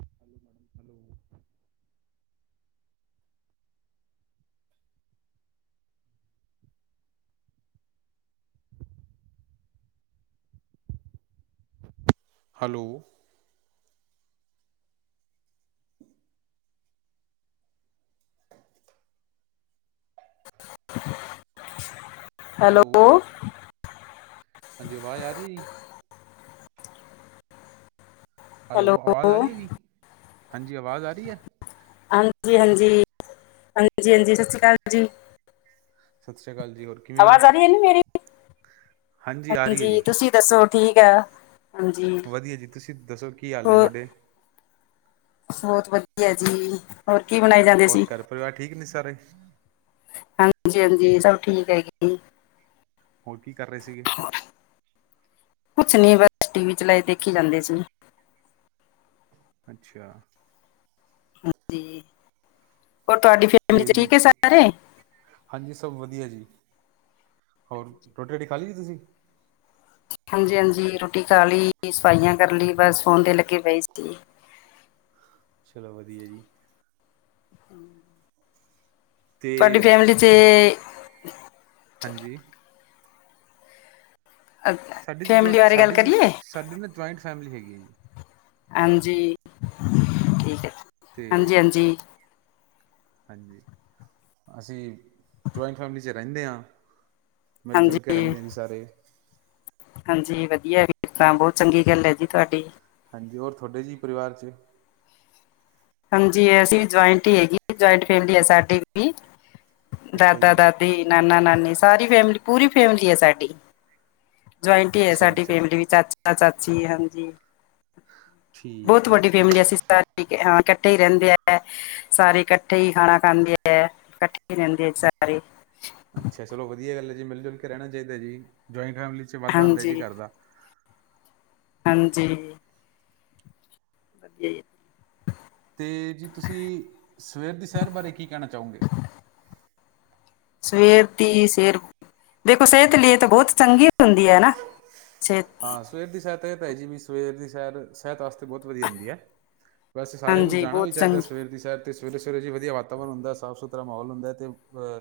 Hello madam hello. Hello, hello ਹਾਂਜੀ, ਆਵਾਜ਼ ਆ ਰਈ ਏ ਜੀ? ਹੈਲੋ ਆਵਾਜ਼ ਆ ਰਈ ਏ ਜੀ? ਹਾਂਜੀ ਆਵਾਜ਼ ਆ ਰਈ ਏ? ਹਾਂਜੀ-ਹਾਂਜੀ, ਹਾਂਜੀ-ਹਾਂਜੀ ਸਸੀ ਕਾਲ ਜੀ। ਸਤਿ ਸ੍ਰੀ ਅਕਾਲ ਜ਼ੀ ਹੋਰ? ਕਿਵੇਂ ਹੋ ਆਵਾਜ਼ ਆ ਰੀ ਏ ਨਾ ਮੇਰੀ? ਆ ਰਹੀ ਹੈ ਜੀ ਹਾਂਜੀ, ਤੁਸੀਂ ਦੱਸੋ ਠੀਕ ਆ? ਹਾਂਜੀ ਵਦੀਆ ਜੀ, ਤੁਸੀਂ ਦੱਸੋ ਕੀ ਹਾਲ ਨੇ ਤੁਆਡੇ? ਬੋਤ ਵਦੀਆ ਜੀ, ਹੋਰ ਕੀ ਬਣਾਏ ਜਾਂਦੇ ਹੋਰ ਸੀ? ਘਰ ਪਰਿਵਾਰ ਠੀਕ ਨੇ ਸਾਰੇ? ਹਾਂਜੀ- ਹਾਂਜੀ ਸਭ ਠੀਕ ਹੈਗੇ ਜੀ। ਹੋਰ ਕੀ ਕਰ ਰਏ ਸੀਗੇ? ਕੁਛ ਨੀ ਬਸ ਟੀ ਵੀ ਚਲਾਏ ਦੇਖੀ ਜਾਂਦੇ ਸੀ। ਅੱਛਾ ਹਾਂਜੀ, ਹੋਰ ਤੁਆਡੀ ਫੈਮਿਲੀ ਤੇ 'ਚ ਜੀ ਠੀਕ ਏ ਸਾਰੇ? ਹਾਂਜੀ ਸਭ ਵਦੀਆ ਜੀ, ਹੋਰ ਰੋਟੀ- ਰੂਟੀ ਖਾ ਲੀ ਜੀ ਤੁਸੀਂ? ਹਾਂਜੀ- ਹਾਂਜੀ ਰੋਟੀ ਖਾ ਲੀ, ਸਫਾਈਆਂ ਕਰ ਲੀ ਬਸ ਫੋਨ ਤੇ ਲੱਗੇ ਪਏ ਸੀ। ਚਲੋ ਵਦੀਆ ਜੀ। ਹੂੰ। ਤੇ ਤੁਆਡੀ ਫੈਮਿਲੀ 'ਚ ਹਾਂਜੀ। ਸਾਡੀ ਜੁਆ ਫੈਮਿਲੀ ਬਾਰੇ ਗੱਲ ਸਾਡੀ ਜ ਕਰੀਏ ਸਾਡੀ ਨਾ ਜੁਆਇੰਟ ਫੈਮਿਲੀ ਹੈਗੀ ਏ ਜੀ। ਹਾਂਜੀ, ਠੀਕ ਏ, ਅਤੇ ਹਾਂਜੀ-ਹਾਂਜੀ। ਹਾਂਜੀ ਅਸੀਂ ਜੁਆਇੰਟ ਫੈਮਿਲੀ 'ਚ ਰੇਂਦੇ ਆ। ਮਿਲ- ਜੁਲ ਕੇ ਹਾਂਜੀ ਰੇਂਦੇ ਆ ਜੀ ਸਾਰੇ। ਹਾਂਜੀ ਵਦੀਆ ਵੀਰ ਤਾਂ ਬੋਤ ਚੰਗੀ ਗੱਲ ਏ ਜੀ ਤੁਹਾਡੀ। ਹਾਂਜੀ, ਹੋਰ ਤੁਹਡੇ ਜੀ ਪਰਿਵਾਰ 'ਚ? ਹਾਂਜੀ ਅਸੀਂ ਵੀ ਜੁਆਇੰਟ ਈ ਹੈਗੀ ਜੁਆਇੰਟ ਫੈਮਲੀ ਏ ਸਾਡੀ ਵੀ, ਅੱਛਾ ਦਾਦਾ, ਜੀ ਦਾ ਦੀ ਨਾਨਾ-ਨਾਨੀ ਸਾਰੀ ਫੈਮਿਲੀ ਪੂਰੀ ਫੈਮਿਲੀ ਏ ਸਾਡੀ। ਜੁਆਇੰਟ ਈ ਏ ਅੱਛਾ ਜੀ ਸਾਡੀ ਚਲੋ ਫੈਮਿਲੀ ਵੀ ਚਾਚਾ-ਚਾਚੀ ਹਾਂਜੀ। ਠੀਕ ਬੋਤ ਹੈ ਵੱਡੀ ਜੀ ਫੈਮਿਲੀ ਅਸੀਂ ਸਾਰੇ ਇਕ ਇਕੱਠੇ ਈ ਰੇਂਦੇ ਐ। ਸਾਰੇ ਇਕੱਠੇ ਹੀ ਖਾਣਾ ਖਾਂਦੇ ਐ, ਕੱਠੇ ਈ ਰੇਂਦੇ ਐ ਸਾਰੇ। ਅੱਛਾ ਚਲੋ ਵਦੀਆ ਗੱਲ ਐ ਜੀ ਮਿਲ ਜੁਲ ਕੇ ਰੇਣਾ ਚਾਈਦਾ ਏ ਜੀ, ਜੁਆਇੰਟ ਫੈਮਲੀ 'ਚ ਵਾਧਾ ਹੁੰਦਾ ਜੀ ਹਾਂਜੀ ਘਰ ਦਾ। ਹਾਂਜੀ। ਵਦੀਆ ਈ ਏ। ਤੇ ਜੀ ਤੁਸੀਂ ਸਵੇਰ ਦੀ ਸੈਰ ਬਾਰੇ ਕੀ ਕਹਿਣਾ ਚਾਓਗੇ? ਸਵੇਰ ਦੀ ਸੇਰ ਦੇਖੋ ਸੇਹਤ ਲਈ ਏ ਤੇ ਬੋਤ ਚੰਗੀ ਹੁੰਦੀ ਏ ਨਾ ਸੇ ਹਾਂ ਸਵੇਰ ਦੀ ਸੇਰ ਤਾਂ ਏਤਾ ਹੈਜੀ ਬਈ ਸਵੇਰ ਦੀ ਸੇਰ ਸਿਹਤ ਵਾਸਤੇ ਬੋਤ ਵਧੀਆ ਹੁੰਦੀ ਹੈ, ਵੈਸੇ ਸਾਰਿਆਂ ਨੂੰ ਹਾਂਜੀ ਜਾਣਾ ਵੀ ਬਹੁਤ ਚਾਹੀਦਾ ਚੰਗੀ ਸਵੇਰ ਦੀ ਸੈਰ ਤੇ ਸਵੇਰੇ-ਸਵੇਰੇ ਜੀ ਵਧੀਆ ਵਾਤਾਵਰਨ ਹੁੰਦਾ ਏ, ਸਾਫ ਸੁਥਰਾ ਮਾਹੌਲ ਹੁੰਦਾ ਏ ਤੇ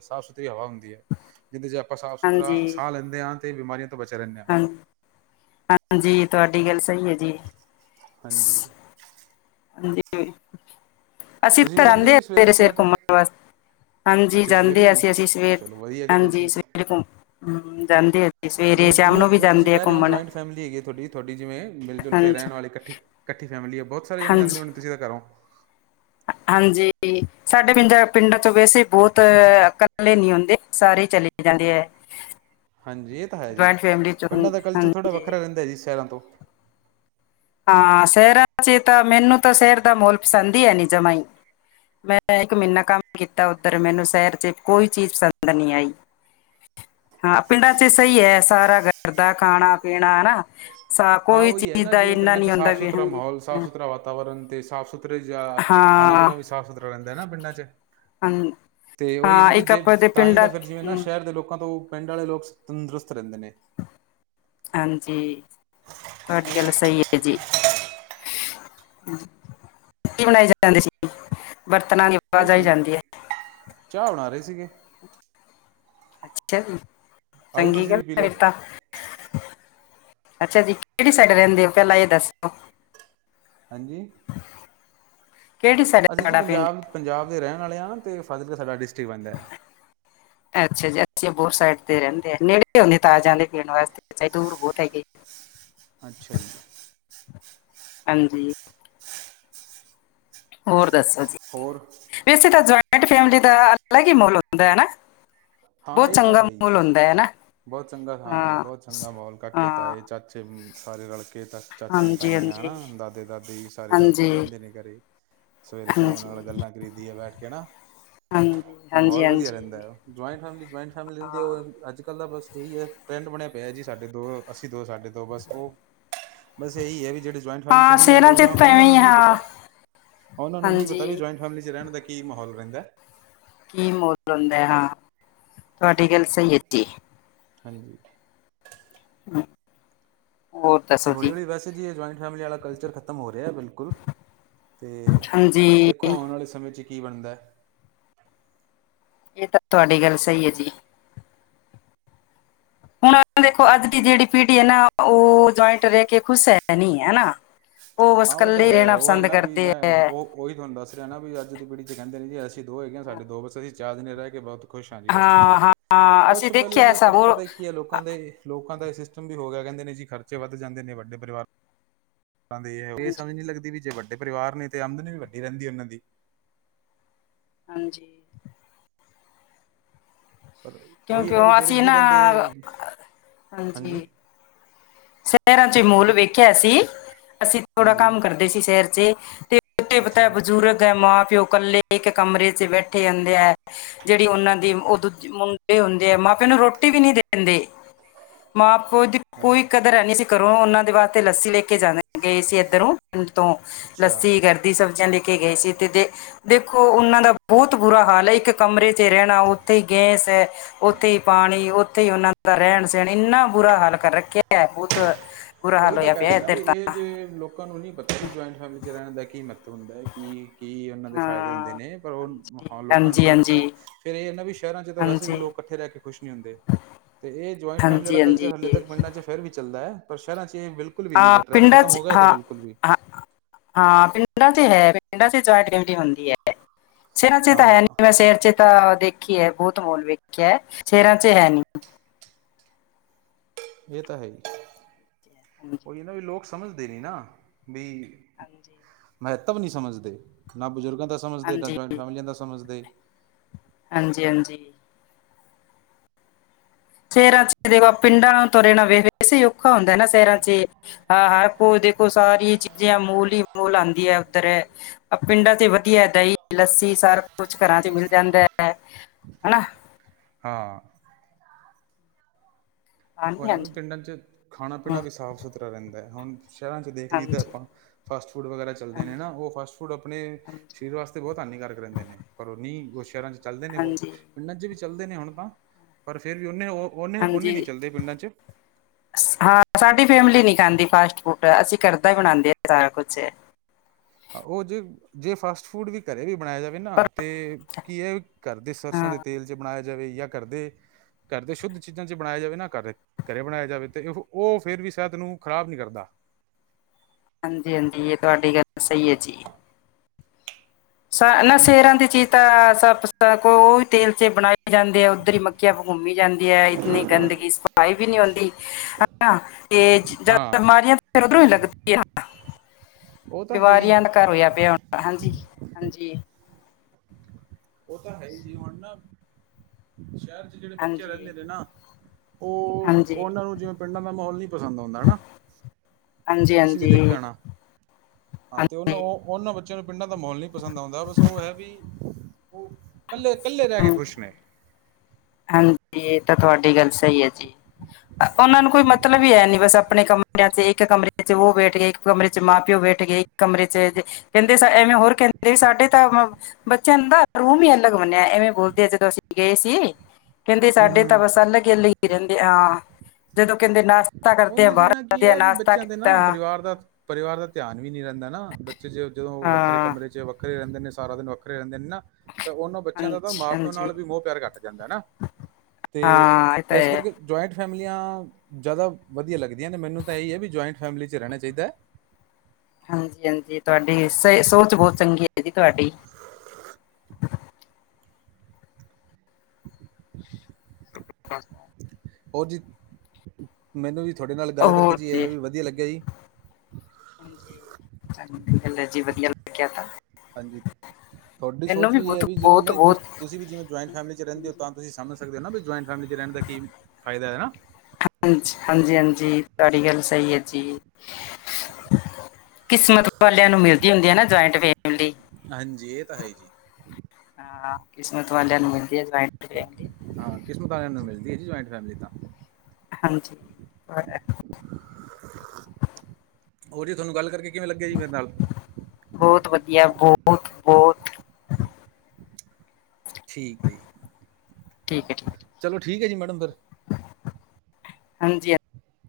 ਸਾਫ਼ ਸੁਥਰੀ ਹਵਾ ਹੁੰਦੀ ਏ। ਜਿਨਦੇ ਚ ਆਪਾਂ ਸਾਫ਼ ਸੁਥਰਾ ਹਾਂਜੀ ਸਾਹ ਲੈਂਦੇ ਆ ਤੇ ਬਿਮਾਰੀਆਂ ਤੋਂ ਬਚੇ ਰੇਨੇ ਆ। ਹਾਂ ਹਾਂਜੀ ਤੁਆਡੀ ਗੱਲ ਸਈ ਏ ਜੀ। ਹਾਂਜੀ ਹਾਂਜੀ, ਅਸੀਂ ਤੁਸੀਂ ਵੀ ਤਾਂ ਹੋ ਜਾਂਦੇ ਆ ਜੀ ਸਵੇਰ ਦੀ ਸੈਰ ਸਵੇਰੇ-ਸਵੇਰੇ ਤੇ ਘੁੰਮਣ ਵਾਸ ਹਾਂਜੀ ਅੱਛਾ ਸਵੇਰੇ ਜਾਂਦੇ ਅ ਜੀ ਅਸੀਂ ਅਸੀਂ ਸਵੇਰ ਚਲੋ ਵਧੀਆ ਗੱਲ ਹੈ ਜੀ ਹਾਂਜੀ ਸਵੇਰੇ ਘੁੰਮ ਹੁ ਜਾਂਦੇ ਅ ਜਿਵੇਂ, ਜਿਵੇਂ, ਜਿਵੇ ਤੁਸੀਂ ਕਹਿ ਰਏ ਓ ਜੁਆਇੰਟ ਫੈਮਿਲੀ ਹੈਗੀ ਏ ਤੁਹਾਡੀ, ਤੁਹਾਡੀ ਜਿਵੇਂ ਮਿਲ ਜੁਲ ਕੇ ਹਾਂਜੀ ਰਹਿਣ ਵਾਲੀ ਕੱਠੇ ਕੱਠੀ ਫੈਮਲੀ ਏ, ਬੋਤ ਸਾਰੇ ਜਣੇ ਹਾਂਜੀ ਜਾਂਦੇ ਹੋਣੇ ਤੁਸੀਂ ਤੇ ਘਰੋਂ? ਹਾਂਜੀ ਸਾਡੇ ਪਿੰਡਾਂ, ਪਿੰਡਾਂ ਚੋਂ ਵੈਸੇ ਬੋਤ ਘ ਕਲੇ ਨੀ ਹੁੰਦੇ ਸਾਰੇ ਈ ਚਲੇ ਜਾਂਦੇ ਏ। ਹਾਂਜੀ ਏ ਤਾ ਹੈ ਜੀ ਪਿੰਡਾਂ ਦਾ ਕਲਚਰ ਥੋੜ੍ਹਾ ਹਾਂਜੀ ਵੱਖਰਾ ਰੇਂਦਾ ਜੀ ਸ਼ਹਿਰਾਂ ਤੋਂ ਹਾਂ ਸ਼ਹਿਰਾਂ ਚ ਤਾਂ ਮੈਨੂੰ ਤਾਂ ਸ਼ਹਿਰ ਦਾ ਮਹੋਲ ਪਸੰਦ ਹੀ ਹੈ ਨੀ ਜਮਾ ਹੀ ਮੈਂ ਇੱਕ ਮਹੀਨਾ ਕੰਮ ਕੀਤਾ ਉੱਧਰ ਮੈਨੂੰ ਸ਼ਹਿਰ ਚ ਕੋਈ ਚੀਜ਼ ਪਸੰਦ ਨੀ ਆਈ [unintelligible] ਹਾਂ ਪਿੰਡਾਂ ਚ ਸਹੀ ਹੈ ਸਾਰਾ ਗਰਦਾ ਖਾਣਾ ਪੀਣਾ ਹਨਾ ਸਾ ਹਾਂ ਕੋਈ ਉਹੀ ਹੈ ਚੀਜ਼ ਨਾ ਦਾ ਹੀ ਜਿਵੇਂ ਪਿੰਡਾਂ ਚ ਸਾਫ਼ ਸੁਥਰਾ ਮਾਹੌਲ ਸਾਫ਼ ਸੁਥਰਾ ਵਾਤਾਵਰਨ ਤੇ ਸਾਫ਼ ਸੁਥਰੇ ਜਾਂ ਖਾਣਾ ਪੀਣਾ ਵੀ ਹਾਂ ਸਾਫ਼ ਸੁਥਰਾ ਰਹਿੰਦਾ ਹੈ ਨਾ ਪਿੰਡਾਂ ਚ ਤੇ ਉਹੀ ਹੈ ਨਾ ਹਾਂ ਵੀ ਇੱਕ ਜੇ ਆਪਾਂ ਦੇ ਤਾਂ ਹੀ ਪਿੰਡਾਂ ਤਾਂ ਫਿਰ ਜਿਵੇਂ ਨਾ ਸ਼ਹਿਰ ਦੇ ਲੋਕਾਂ ਤੋਂ ਪਿੰਡ ਵਾਲੇ ਲੋਕ ਤੰਦਰੁਸਤ ਰਹਿੰਦੇ ਨੇ ਹਾਂਜੀ ਤੁਹਾਡੀ ਗੱਲ ਸਹੀ ਹੈ ਜੀ ਕੀ ਬਣਾਈ ਜਾਂਦੇ ਸੀ ਬਰਤਨਾਂ ਦੀ ਆਵਾਜ਼ ਕੁਛ ਆਈ ਨਹੀਂ ਜਾਂਦੀ ਹੈ ਚਾਹ ਬਣਾ ਰਹੇ ਸੀਗੇ ਠੀਕ ਹੈ ਜੀ ਆਜੋ ਚੰਗੀ ਤੁਸੀਂ ਗੱਲ ਵੀ ਪੀ ਲਓ ਫਿਰ ਤਾਂ ਅੱਛਾ ਜੀ ਕਿਹੜੀ ਸਾਈਡ ਰਹਿੰਦੇ ਓ ਪਹਿਲਾਂ ਇਹ ਦੱਸੋ ਹਾਂਜੀ ਕਿਹੜੀ ਸਾਈਡ ਹੈ ਅਸੀਂ ਜੀ ਤੁਹਾਡਾ ਪਿੰਡ ਪੰਜਾਬ ਪੰਜਾਬ ਦੇ ਰਹਿਣ ਵਾਲੇ ਹਾਂ ਅਤੇ ਫਾਤਿਹਗੜ੍ਹ ਸਾਡਾ ਡਿਸਟਰਿਕ ਬਣਦਾ ਹੈ ਅੱਛਾ ਜ ਅਸੀ ਅਬੋਰ ਸਾਈਡ ਤੇ ਰਹਿੰਦੇ ਆ ਨੇੜੇ ਤਾਜ਼ ਆ ਦੇ ਪੀਣ ਵਾਸਤੇ ਅੱਛਾ ਦੂਰ ਬਹੁਤ ਹੈਗੀ ਅੱਛਾ ਜੀ ਹਾਂਜੀ ਹੋਰ ਦੱਸੋ ਜੀ ਹੋਰ ਵੈਸੇ ਤਾਂ ਜੁਆਇੰਟ ਫੈਮਿਲੀ ਦਾ ਅਲੱਗ ਹੀ ਮਾਹੋਲ ਹੁੰਦਾ ਹੈ ਨਾ ਹਾਂ ਬਹੁਤ ਇਹ ਤਾਂ ਚੰਗਾ ਹੈ ਹੀ ਮਹੋਲ ਜੀ ਹੁੰਦਾ ਹੈ ਨਾ ਬਹੁਤ ਚੰਗਾ ਹਾਂ ਬਹੁਤ ਚੰਗਾ ਮਾਹੌਲ ਕਾਕੇ ਹਾਂ ਤਾਏ ਚਾਚੇ ਸਾਰੇ ਰਲਕੇ ਤ ਚਾਚੀਆਂ ਹਾਂਜੀ ਤਾਈਆਂ ਹਾਂਜੀ ਹਨਾ ਦਾਦੇ ਦਾਦੀ ਸਾਰੇ ਰਲ ਕੇ ਹਾਂਜੀ ਬਹਿੰਦੇ ਨੇ ਘਰੇ ਸਵੇਰੇ ਸ਼ਾਮ ਹਾਂਜੀ ਨਾਲ ਗੱਲਾਂ ਕਰੀਦੀਆ ਬੈਠ ਕੇ ਨਾ ਹਾਂਜੀ ਤੇ ਹਾਂਜੀ ਮਾਹੌਲ ਵਧੀਆ ਰਹਿੰਦਾ ਹਾਂਜੀ ਜੋਇੰਟ ਫੈਮਿਲੀ ਜੋਇੰਟ ਫੈਮਲੀ ਉਹ ਅੱਜ ਕੱਲ ਦਾ ਬਸ ਇਹੀ ਹੈ ਟਰੈਂਡ ਬਣਿਆ ਪਿਆ ਜੀ ਸਾਡੇ ਦੋ ਅਸੀਂ ਦੋ ਸਾਡੇ ਦੋ ਬਸ ਉਹ ਬਸ ਏਈ ਐ ਵੀ ਜੇੜੇ ਜੁਆਇੰਟ ਫੈਮਲੀ ਚ ਹਾਂ ਨਈ ਰੈਂਦੇ ਸੇਰਾਂ ਚ ਓਨਾਂ ਤਾਂ ਓਨਾ ਐਵੇਂ ਹੀ ਨੂੰ ਆ, ਨਈ ਹਾਂ ਪਤਾ ਓਨਾਂ ਨੂੰ ਨੀ ਪਤਾ ਵੀ ਹਾਂਜੀ ਜੁਆਇੰਟ ਫੈਮਲੀ ਚ ਰੈਣ ਦਾ ਕੀ ਮਾਹੌਲ ਰੈਂਦੈ ਕੀ ਮੋਲ ਹੁੰਦਾ ਹਾਂ ਤੁਹਾਡੀ ਗੱਲ ਸਈ [unintelligible] ਹਾਂਜੀ। [unintelligible] ਹੋਰ ਤੇ ਹੋਲੀ-ਹੋਲੀ ਵੈਸੇ ਜੀ ਏ ਜਆਇੰਟ ਫੈਮਲੀ ਵਾਲਾ ਕਲਚਰ ਖਤਮ ਹੋ ਰਿਆ ਬਿਲ ਕੁੱਲ ਅਲਤੇ ਹਾਂਜੀ ਦੇਖੋ ਓਣ ਇਹ ਆਲੇ ਸਮੇਂ ਚ ਕੀ ਬਣਦੈ। ਏ ਤਾਂ ਤੁਹਾਡੀ ਗੱਲ ਸਈ ਐ ਜੀ। ਹੁਣ ਦੇਖੋ ਅੱਜ ਦੀ ਜੇੜੀ ਪੀੜ੍ਹੀ ਐ ਨਾ ਓ ਜੁਆਇੰਟ ਰੈ ਕੇ ਖੁਸ਼ ਹੈ ਨੀ ਹੈਨਾ। ਹਾਂ ਓ ਤਾਂ ਹੈ ਓ ਐ ਨਾ ਵੀ ਕਰਦੇ ਮੈਂ ਹੈ ਓ ਓਈ ਥੋਂਨੂੰ ਦੱਸ ਰਿਆ ਨਾ ਵੀ ਅੱਜ ਦੀ ਪੀੜੀ ਚ ਕੈਂਦੇ ਨੇ ਜੀ ਅਸੀ ਦੋ ਹੈਗੇ ਸਾਡੇ ਦੋ ਬੱਸ ਅਸੀਂ ਚਾਰ ਦਿਨ ਰੈ ਕੇ ਬੋਤ ਖੁਸ਼ ਆਂਜੀ ਬਸ ਠੀਕ ਐ ਹਾਂ ਹਾਂ ਅਸੀਂ ਕੁਛ ਪੈਲਾਂ ਦੇਖਿਆ ਦੇ ਐਸਾ ਪ ਹੋਰ ਪਤਾ ਕੀ ਐ ਲੋਕਾਂ ਦੇ ਲੋਕਾਂ ਦਾ ਏ ਸਿਸਟਮ ਵੀ ਹੋ ਗਿਆ ਕੈਂਦੇ ਨੇ ਜੀ ਖਰਚੇ ਵੱਧ ਜਾਂਦੇ ਨੇ ਵਡੇ ਪਰਿਵਾਰ [unintelligible] ਦੀ ਰ ਹਾਂਜੀ ਸਮਝ ਨੀ ਲੱਗਦੀ ਵੀ ਜੇ ਵੱਡੇ ਪਰਿਵਾਰ ਨੇ ਤੇ ਆਮਦਨ ਵੀ ਵੱਡੀ ਰੈਂਦੀ ਉਨਾਂ ਦੀ ਹਾਂਜੀ ਪਰ ਉਹੀ ਹੈ ਕਿਉਂਕੀ ਨਾ ਓ ਵੀ ਜਿਹੜੇ ਅਸੀਂ ਨਹੀਂ ਨਾ ਰਹਿੰਦੇ ਹਾਂਜੀ ਹਾਂਜੀ ਸ਼ੈਰਾਂ ਚ ਮੋਲ ਠੀਕ ਹੈ ਵੇਖਿਆ ਸੀ ਅਸੀਂ ਥੋੜਾ ਹਾਂਜੀ ਕੰਮ ਕਰਦੇ ਸੀ ਸ਼ੈਰ ਚੇ ਤੇ [unintelligible] ਪਤਾ ਅੱਛਾ ਬਜ਼ੁਰਗ ਐ ਮਾਂ-ਪਿਓ ਕੱਲੇ ਇਕ ਕਮਰੇ ਚ ਬੈਠੇ ਹੁੰਦੇ ਐ ਜੇੜੀ ਉਨਾਂ ਦੀ ਓ ਦੂਜੇ ਮੁੰਡੇ ਹੁੰਦੇ ਐ ਮਾ-ਪਿਓ ਨੂੰ ਰੋਟੀ ਵੀ ਨੀ ਦਿੰਦੇ। ਮਾਂ [unintelligible] ਦੀ ਹੈ ਕੋਈ ਕਦਰ ਹੈਨੀ ਸੀ ਘਰੋ ਓਨਾਂ ਦੇ ਵਾਸਤੇ ਲੱਸੀ ਲੈਕੇ ਜਾਂਨੈ ਗਏ ਸੀ ਇੱਧਰੋਂ ਪਿੰਡ ਤੋਂ ਅੱਛਾ ਲੱਸੀ ਗਰਦੀ ਸਬਜ਼ੀਆਂ ਲੈ ਕੇ ਗਏ ਸੀ ਤੇ ਦੇ ਦੇਖੋ ਓਨਾਂ ਦਾ ਬੋਤ ਬੁਰਾ ਹਾਲ ਐ ਇੱਕ ਕਮਰੇ ਤੇ ਰੈਣਾ ਓਥੇ ਈ ਗੈਸ ਐ। ਓਥੇ ਹੀ ਪਾਣੀ, ਪਥੇ ਹੀ ਪਨਾ ਦਾ ਰੈਣ-ਸੈਣ ਇੰਨਾ ਬੁਰਾ ਹੱਲ ਕਰ ਰੱਖਿਆ। ਐ ਬੋਤ। ਓਈ ਤਾਂ ਕੈ ਦਿੰਦਾ ਵੀ ਰ ਜੇ ਲੋਕਾਂ ਨੂੰ ਨੀ ਪਤਾ ਵੀ ਜੁਆਇੰਟ ਫੈਮਿਲੀ ਚ ਰੈਣ ਦਾ ਕੀ ਮੱਤਵ ਹੁੰਦਾ ਕੀ ਕੀ ਉਨਾਂ ਦੇ ਫਾਇਦੇ ਹੁੰਦੇ ਹਾਂ ਨੇ ਪਰ ਓ ਮ ਹਾਂਜੀ ਲੋਕਾਂ ਨੂੰ ਹਾਂਜੀ ਨੀ ਹਾਂਜੀ ਪਤਾ। ਫੇਰ ਏ ਐ ਨਾ ਵੀ ਸ਼ੈਰਾਂ ਚ ਤਾਂ ਵੈਸੇ ਵੀ ਹਾਂਜੀ ਲੋਕ ਕੱਠੇ ਰੈ ਕੇ ਖੁਸ਼ ਨੀ ਹੁੰਦੇ ਤੇ ਏ ਜੁਆਂਇੰਟ ਫੈਮਲੀ ਵਾਲਾ ਹਾਂਜੀ ਕਲਚਰ ਹਾਂਜੀ ਹਾਲੇ ਤੱਕ ਪਿੰਡਾਂ ਚ ਫੇਰ ਵੀ ਚੱਲਦੈ ਪਰ ਸ਼ੈਰਾਂ ਚ ਏ ਬਿੱਲ ਹਾਂ ਪਿੰਡ ਚ ਹਾਂ-ਹਾਂ ਹਾਂ ਪਿੰਡਾਂ ਤੇ ਹੈ ਪਿੰਡਾਂ ਚ ਜੁਆਇਟ [unintelligible] ਹੁੰਦੀ ਐ ਸ਼ੈਰਾਂ ਚ ਤਾਂ ਹੈ ਹਾਂ ਨੀ [unintelligible] ਤਾਂ ਦੇਖੀਏ ਬੀਤ ਮੋਲ ਵੇਖਿਐ ਸ਼ੈਰਾਂ ਚ ਹੈ ਨੀ। ਏ ਤਾਂ ਹੈ ਈ। [inaudible] ਓਈ ਐ ਨਾ ਵੀ ਲੋਕ ਸਮਝਦੇ ਨੀ ਨਾ ਬੀ ਹਾਂਜੀ। ਮਹੱਤਵ ਨੀ ਸਮਝਦੇ। ਨਾ ਬਜ਼ੁਰਗਾਂ ਦਾ ਸਮਝਦੇ, ਨਾ ਹਾਂਜੀ ਜੋਆਂਇੰਟ ਫੈਮਲੀਆਂ ਦਾ ਸਮਝਦੇ। ਹਾਂਜੀ-ਹਾਂਜੀ। ਸ਼ੈਰਾਂ ਚ ਦੇਖੋ ਪਿੰਡਾਂ ਨੂੰ ਤੁਰੇ ਨਾਲ ਵੇਖ ਸੀ ਔਖਾ ਹੁੰਦਾ ਨਾ ਸ ਸ਼ੈਰਾ ਚੇ ਹਾਂ-ਹਾਂ [unintelligible] ਦੇਖੋ ਸਾਰੀ ਚੀ ਜੇ ਮੂਲ ਈ ਮੂਲ ਆਂਦੀ ਆ ਉੱਧਰ ਪਿੰਡਾਂ ਚ ਵਧੀਆ ਦਈ ਲੱਸੀ ਸਾਰ ਕੁਛ ਘਰਾਂ ਚ ਮਿਲ ਜਾਂਦੈ ਹਨਾ। ਹਾਂ। ਓ ਐ ਹਾਂਜੀ ਨਾ ਵੀ ਹਾਂਜੀ ਪਿੰਡਾਂ ਚ ਖਾਣਾ-ਪੀਣਾ ਹਮ, ਵੀ ਸਾਫ਼ ਸੁਥਰਾ ਰੈਂਦੈ ਹੈਲ ਹੁਣ ਸ਼ੈਰਾਂ ਚ ਦੇਖ ਲਈਦਾ ਹਾਂਜੀ ਆਪਾਂ ਫਾਸਟ ਫੂਡ ਵਗੈਰਾ ਚੱਲਦੇ ਨੇ ਹਾਂਜੀ ਨਾ ਓ ਫਾਸਟ ਫੂਡ ਆਪਣੇ ਹਾਂਜੀ ਸਰੀਰ ਵਾਸਤੇ ਬੋਤ ਹਾਨੀਕਾਰਕ ਰੈਂਦੇ ਨੇ ਪਰ ਓ ਨੀ ਓ ਸ਼ੈਰਾਂ ਚ ਚੱਲਦੇ ਨੇ ਬੌਤ ਹਾਂਜੀ ਪਿੰਡਾਂ ਚ ਵੀ ਚੱਲਦੇ ਨੇ ਹੁਣ ਤਾਂ, ਪਰ ਫਿਰ ਵੀ ਉਨੇ-ਉਨੇ-ਉਨੇ ਨੀ। ਹਾਂਜੀ ਦੇ ਪਿੰਡਾਂ ਚ'? ਹਾਂ, ਸਾਡੀ ਫੈਮਿਲੀ ਨੀ ਖਾਂਦੀ ਫਾਸਟ ਫੂਡ ਅਸੀਂ ਘਰਦਾ ਈ ਬਣਾਦੇ ਆ ਸਾਰਾ ਕੁਛ। ਹਾਂ, ਉਹ ਜੇ-ਜੇ ਫਾਸਟ ਫੂਡ ਵੀ ਘਰੇ ਵੀ ਬਣਾਇਆ ਜਾਵੇ ਨਾ ਪਰ ਤੇ, ਕੀ ਏ ਘਰਦੇ ਸਰਸੋਂ ਹਾਂ ਦੇ ਤੇਲ ਚ' ਬਣਾਇਆ ਜਾਵੇ ਜਾਂ ਘਰਦੇ ਘਰਦੇ ਸ਼ੁੱਧ ਚੀਜ਼ਾਂ ਚ' ਬਣਾਇਆ ਜਾਵੇ ਨਾ ਘਰਰ ਘਰੇ ਬਣਾਇਆ ਜਾਵੇ ਤੇ ਉਹ ਫੇਰ ਵੀ ਸਿਹਤ ਨੂੰ ਖ਼ਰਾਬ ਨੀ ਕਰਦਾ। ਹਾਂਜੀ-ਹਾਂਜੀ ਇਹ ਤੁਹਾਡੀ ਗੱਲ ਸਹੀ ਐ ਜੀ। ਨਾ ਸੇਰਾਂ ਦੀ ਚੀਜ਼ ਤਾਂ ਸ ਉਹ ਈ ਤੇਲ ਚ' ਬਣਾ ਜਾਂਦੇ ਆ ਉੱਧਰ ਈ ਮਖੀਆ ਘੁੰਮੀ ਜਾਂਦੀ ਐ ਇਤਨੀ ਗੰਦਗੀ ਸਫਾਈ ਵੀ ਨੀ ਹੁੰਦੀ, ਹਨਾ। ਤੇ ਜ ਹਾਂ ਬਿਮਾਰੀਆਂ ਫਿਰ ਉੱਧਰੋਂ ਈ ਲੱਗਦੀਆਂ। ਉਹ ਤਾਂ ਹੈ ਹੀ ਬਿਮਾਰੀਆਂ ਦਾ ਘਰ ਹੋਇਆ ਪਿਆ ਹੁਣ ਤੇ ਹਾਂਜੀ, ਹਾਂਜੀ। ਉਹ ਤਾਂ ਹੈ ਹੀ ਜੀ ਹੁਣ ਨਾ, ਸੈਰ ਚ' ਜਿਹੜੇ ਬੱਚੇ ਹਾਂਜੀ ਰਹਿੰਦੇ ਹਾਂਜੀ ਨੇ ਨਾ ਉਹ ਹਾਂਜੀ ਉਨਾਂ ਨੂੰ ਜਿਵੇਂ ਪਿੰਡਾਂ ਦਾ ਮਾਹੌਲ ਨੀ ਪਸੰਦ ਆਉਂਦਾ ਨਾ। ਤੁਸੀਂ ਵੀ ਹਾਂਜੀ ਦੇਖਿਆ ਹੋਨਾ, ਹਾਂ ਤੇ ਉਨੂੰ ਹਾਂਜੀ ਉਹ ਉਨਾਂ ਬੱਚਿਆਂ ਨੂੰ ਪਿੰਡਾਂ ਦਾ ਮੌਲ ਨੀ ਪਸੰਦ ਆਉਂਦਾ ਬਸ ਉਹ ਐ ਆ ਵੀ ਉਹ ਕੱਲੇ-ਕੱਲੇ ਰਹਿ ਕੇ ਖੁਸ਼ ਨੇ। ਹਾਂਜੀ, ਇਹ ਤਾਂ ਤੁਹਾਡੀ ਗੱਲ ਸਹੀ ਐ ਜੀ। ਉਨਾਂ ਨੂੰ ਕੋਈ ਮਤਲਬ ਹੀ ਹੈ ਨੀ ਬਸ, ਆਪਣੇ ਕਮਰਿਆਂ ਚ' ਇੱਕ ਕਮਰੇ ਚ' ਉਹ ਬੈਠ ਗਏ, ਇੱਕ ਕਮਰੇ ਚ' ਮਾਂ-ਪਿਓ ਬੈਠ ਗਏ। ਕਮਰੇ ਚ' ਜੇ ਕਹਿੰਦੇ ਐਵੇਂ ਹੋਰ ਕਹਿੰਦੇ ਸਾਡੇ ਤਾਂ ਬੱਚਿਆਂ ਦਾ ਰੂਮ ਹੀ ਅਲੱਗ ਬਨਿਆ ਐਵੇਂ ਬੋਲਦੇ ਆ ਜਦੋਂ ਅਸੀਂ ਗਏ ਸੀ। ਕਹਿੰਦੇ ਹੂੰ ਸਾਡੇ ਤਾਂ ਹੂੰ ਬਸ ਅਲੱਗ ਹੀ ਅਲੱਗ ਰਹਿੰਦੇ ਆ। ਜਦੋਂ ਕਿੰਦੇ ਨਾਸ਼ਤਾ ਕਰਦੇ ਆ ਬਾਹਰ ਜਾਂਦੇ ਆ ਨਾਸ਼ਤਾ ਕੀਤਾ। ਬਾਰ ਦਾ, ਪਰਿਵਾਰ ਦਾ ਧਿਆਨ ਵੀ ਨੀ ਰਹਿੰਦਾ ਨਾ, ਬੱਚੇ ਜੇ ਜਦੋਂ ਵੱਖਰੇ ਕਮਰੇ ਚ' ਵ ਵੱਖਰੇ ਰਹਿੰਦੇ ਨੇ ਸਾਰਾ ਦਿਨ ਵੱਖਰੇ ਰਹਿੰਦੇ ਨੇ ਨਾ। ਤਾਂ ਉਨਾਂ ਬੱਚਿਆਂ ਦਾ ਤਾਂ ਹਾਂਜੀ ਮਾਂ- ਪਿਓ ਹਾਂਜੀ ਨਾਲ ਵੀ ਮੋਹ ਪਿਆਰ ਘੱਟ ਜਾਂਦਾ ਹਨਾ ਤੇ ਹਾਂ ਇਹ ਤਾਂ ਇਸ ਹੈ ਕਰਕੇ ਜੁਆਇੰਟ ਫੈਮਲੀਆਂ, ਜ਼ਿਆਦਾ ਵਧੀਆ ਲੱਗਦੀਆਂ ਨੇ ਮੈਨੂੰ ਤਾਂ ਇਹੀ ਆ ਵੀ ਜੁਆਇੰਟ ਫੈਮਿਲੀ 'ਚ ਰਹਿਣਾ ਚਾਈਦਾ। ਹਾਂਜੀ, ਹਾਂਜੀ ਤੁਆਡੀ ਸ ਸੋਚ ਬੌਹ ਚੰਗੀ ਆ ਜੀ ਤੁਆਡੀ। [unintelligible] [unintelligible] ਔ ਜੀ ਮੈਨੂੰ ਵੀ ਥੋਆਡੇ ਨਾਲ ਗੱਲ ਕਰਕੇ ਜੀ ਇਹ ਵੀ ਵਧੀਆ ਲੱਗਿਆ ਜੀ। ਚੰਗੀ ਗੱਲ ਆ ਜੀ ਵਧੀਆ ਲੱਗਿਆ ਤਾ। ਹਾਂਜੀ ਥੋਡੀ ਸੋਚ ਵੀ ਬਹੁਤ ਇਹ ਵੀ ਜਦੋਂ ਬਹੁਤ ਨਾ ਤੁ ਬਹੁਤ ਤੁਸੀਂ ਵੀ ਜਿਵੇ ਜੁਆਇੰਟ ਫੈਮਲੀ 'ਚ ਰਹਿੰਦੇ ਓ ਤਾਂ ਤੁਸੀਂ ਸਮਝ ਸਕਦੇ ਓ ਨਾ ਵੀ ਜੁਆੰਇੰਟ ਫੈਮਲੀ ਰਹਿਣ ਦਾ ਕੀ ਫਾਇਦਾ ਹੈਨਾ। ਹ ਹਾਂਜੀ, ਹਾਂਜੀ ਤੁਹਾਡੀ ਗੱਲ ਸਈ ਐ ਜੀ। ਕਿਸਮਤ ਵਾਲਿਆਂ ਨੂੰ ਮਿਲਦੀ ਹੁੰਦੀ ਆ ਨਾ ਜਆਇੰਟ ਫੈਮਲੀ। ਹਾਂਜੀ ਇਹ ਤਾਂ ਹੈ ਹੀ ਜੀ ਹਾਂ ਕਿਸਮਤ ਵਾਲਿਆਂ ਨੂੰ ਮਿਲਦੀ ਆ ਜੂਆਇੰਟ ਫੈਮਿਲੀ ਹਾਂ ਕਿਸਮਤ ਆਲਿਆਂ ਨੂੰ ਮਿਲਦੀ ਆ ਜੀ ਜੁਆਇੰਟ ਫੈਮਲੀ ਤਾਂ। ਹਾਂਜੀ। ਹੋਰ ਜੀ ਥੋਨੂੰ ਗੱਲ ਕਰਕੇ ਕਿਵੇਂ ਲੱਗੇਆ ਜੀ ਮੇਰੇ ਨਾਲ। ਬੌਤ ਵਧੀਆ ਬੌਤ, ਬੌਤ। ਠੀਕ ਆ ਜੀ, ਠੀਕ ਹੈ ਠੀਕ ਹੈ। ਚਲੋ ਠੀਕ ਆ ਜੀ ਮੈਡਮ ਫਿਰ। ਹਾਂਜੀ।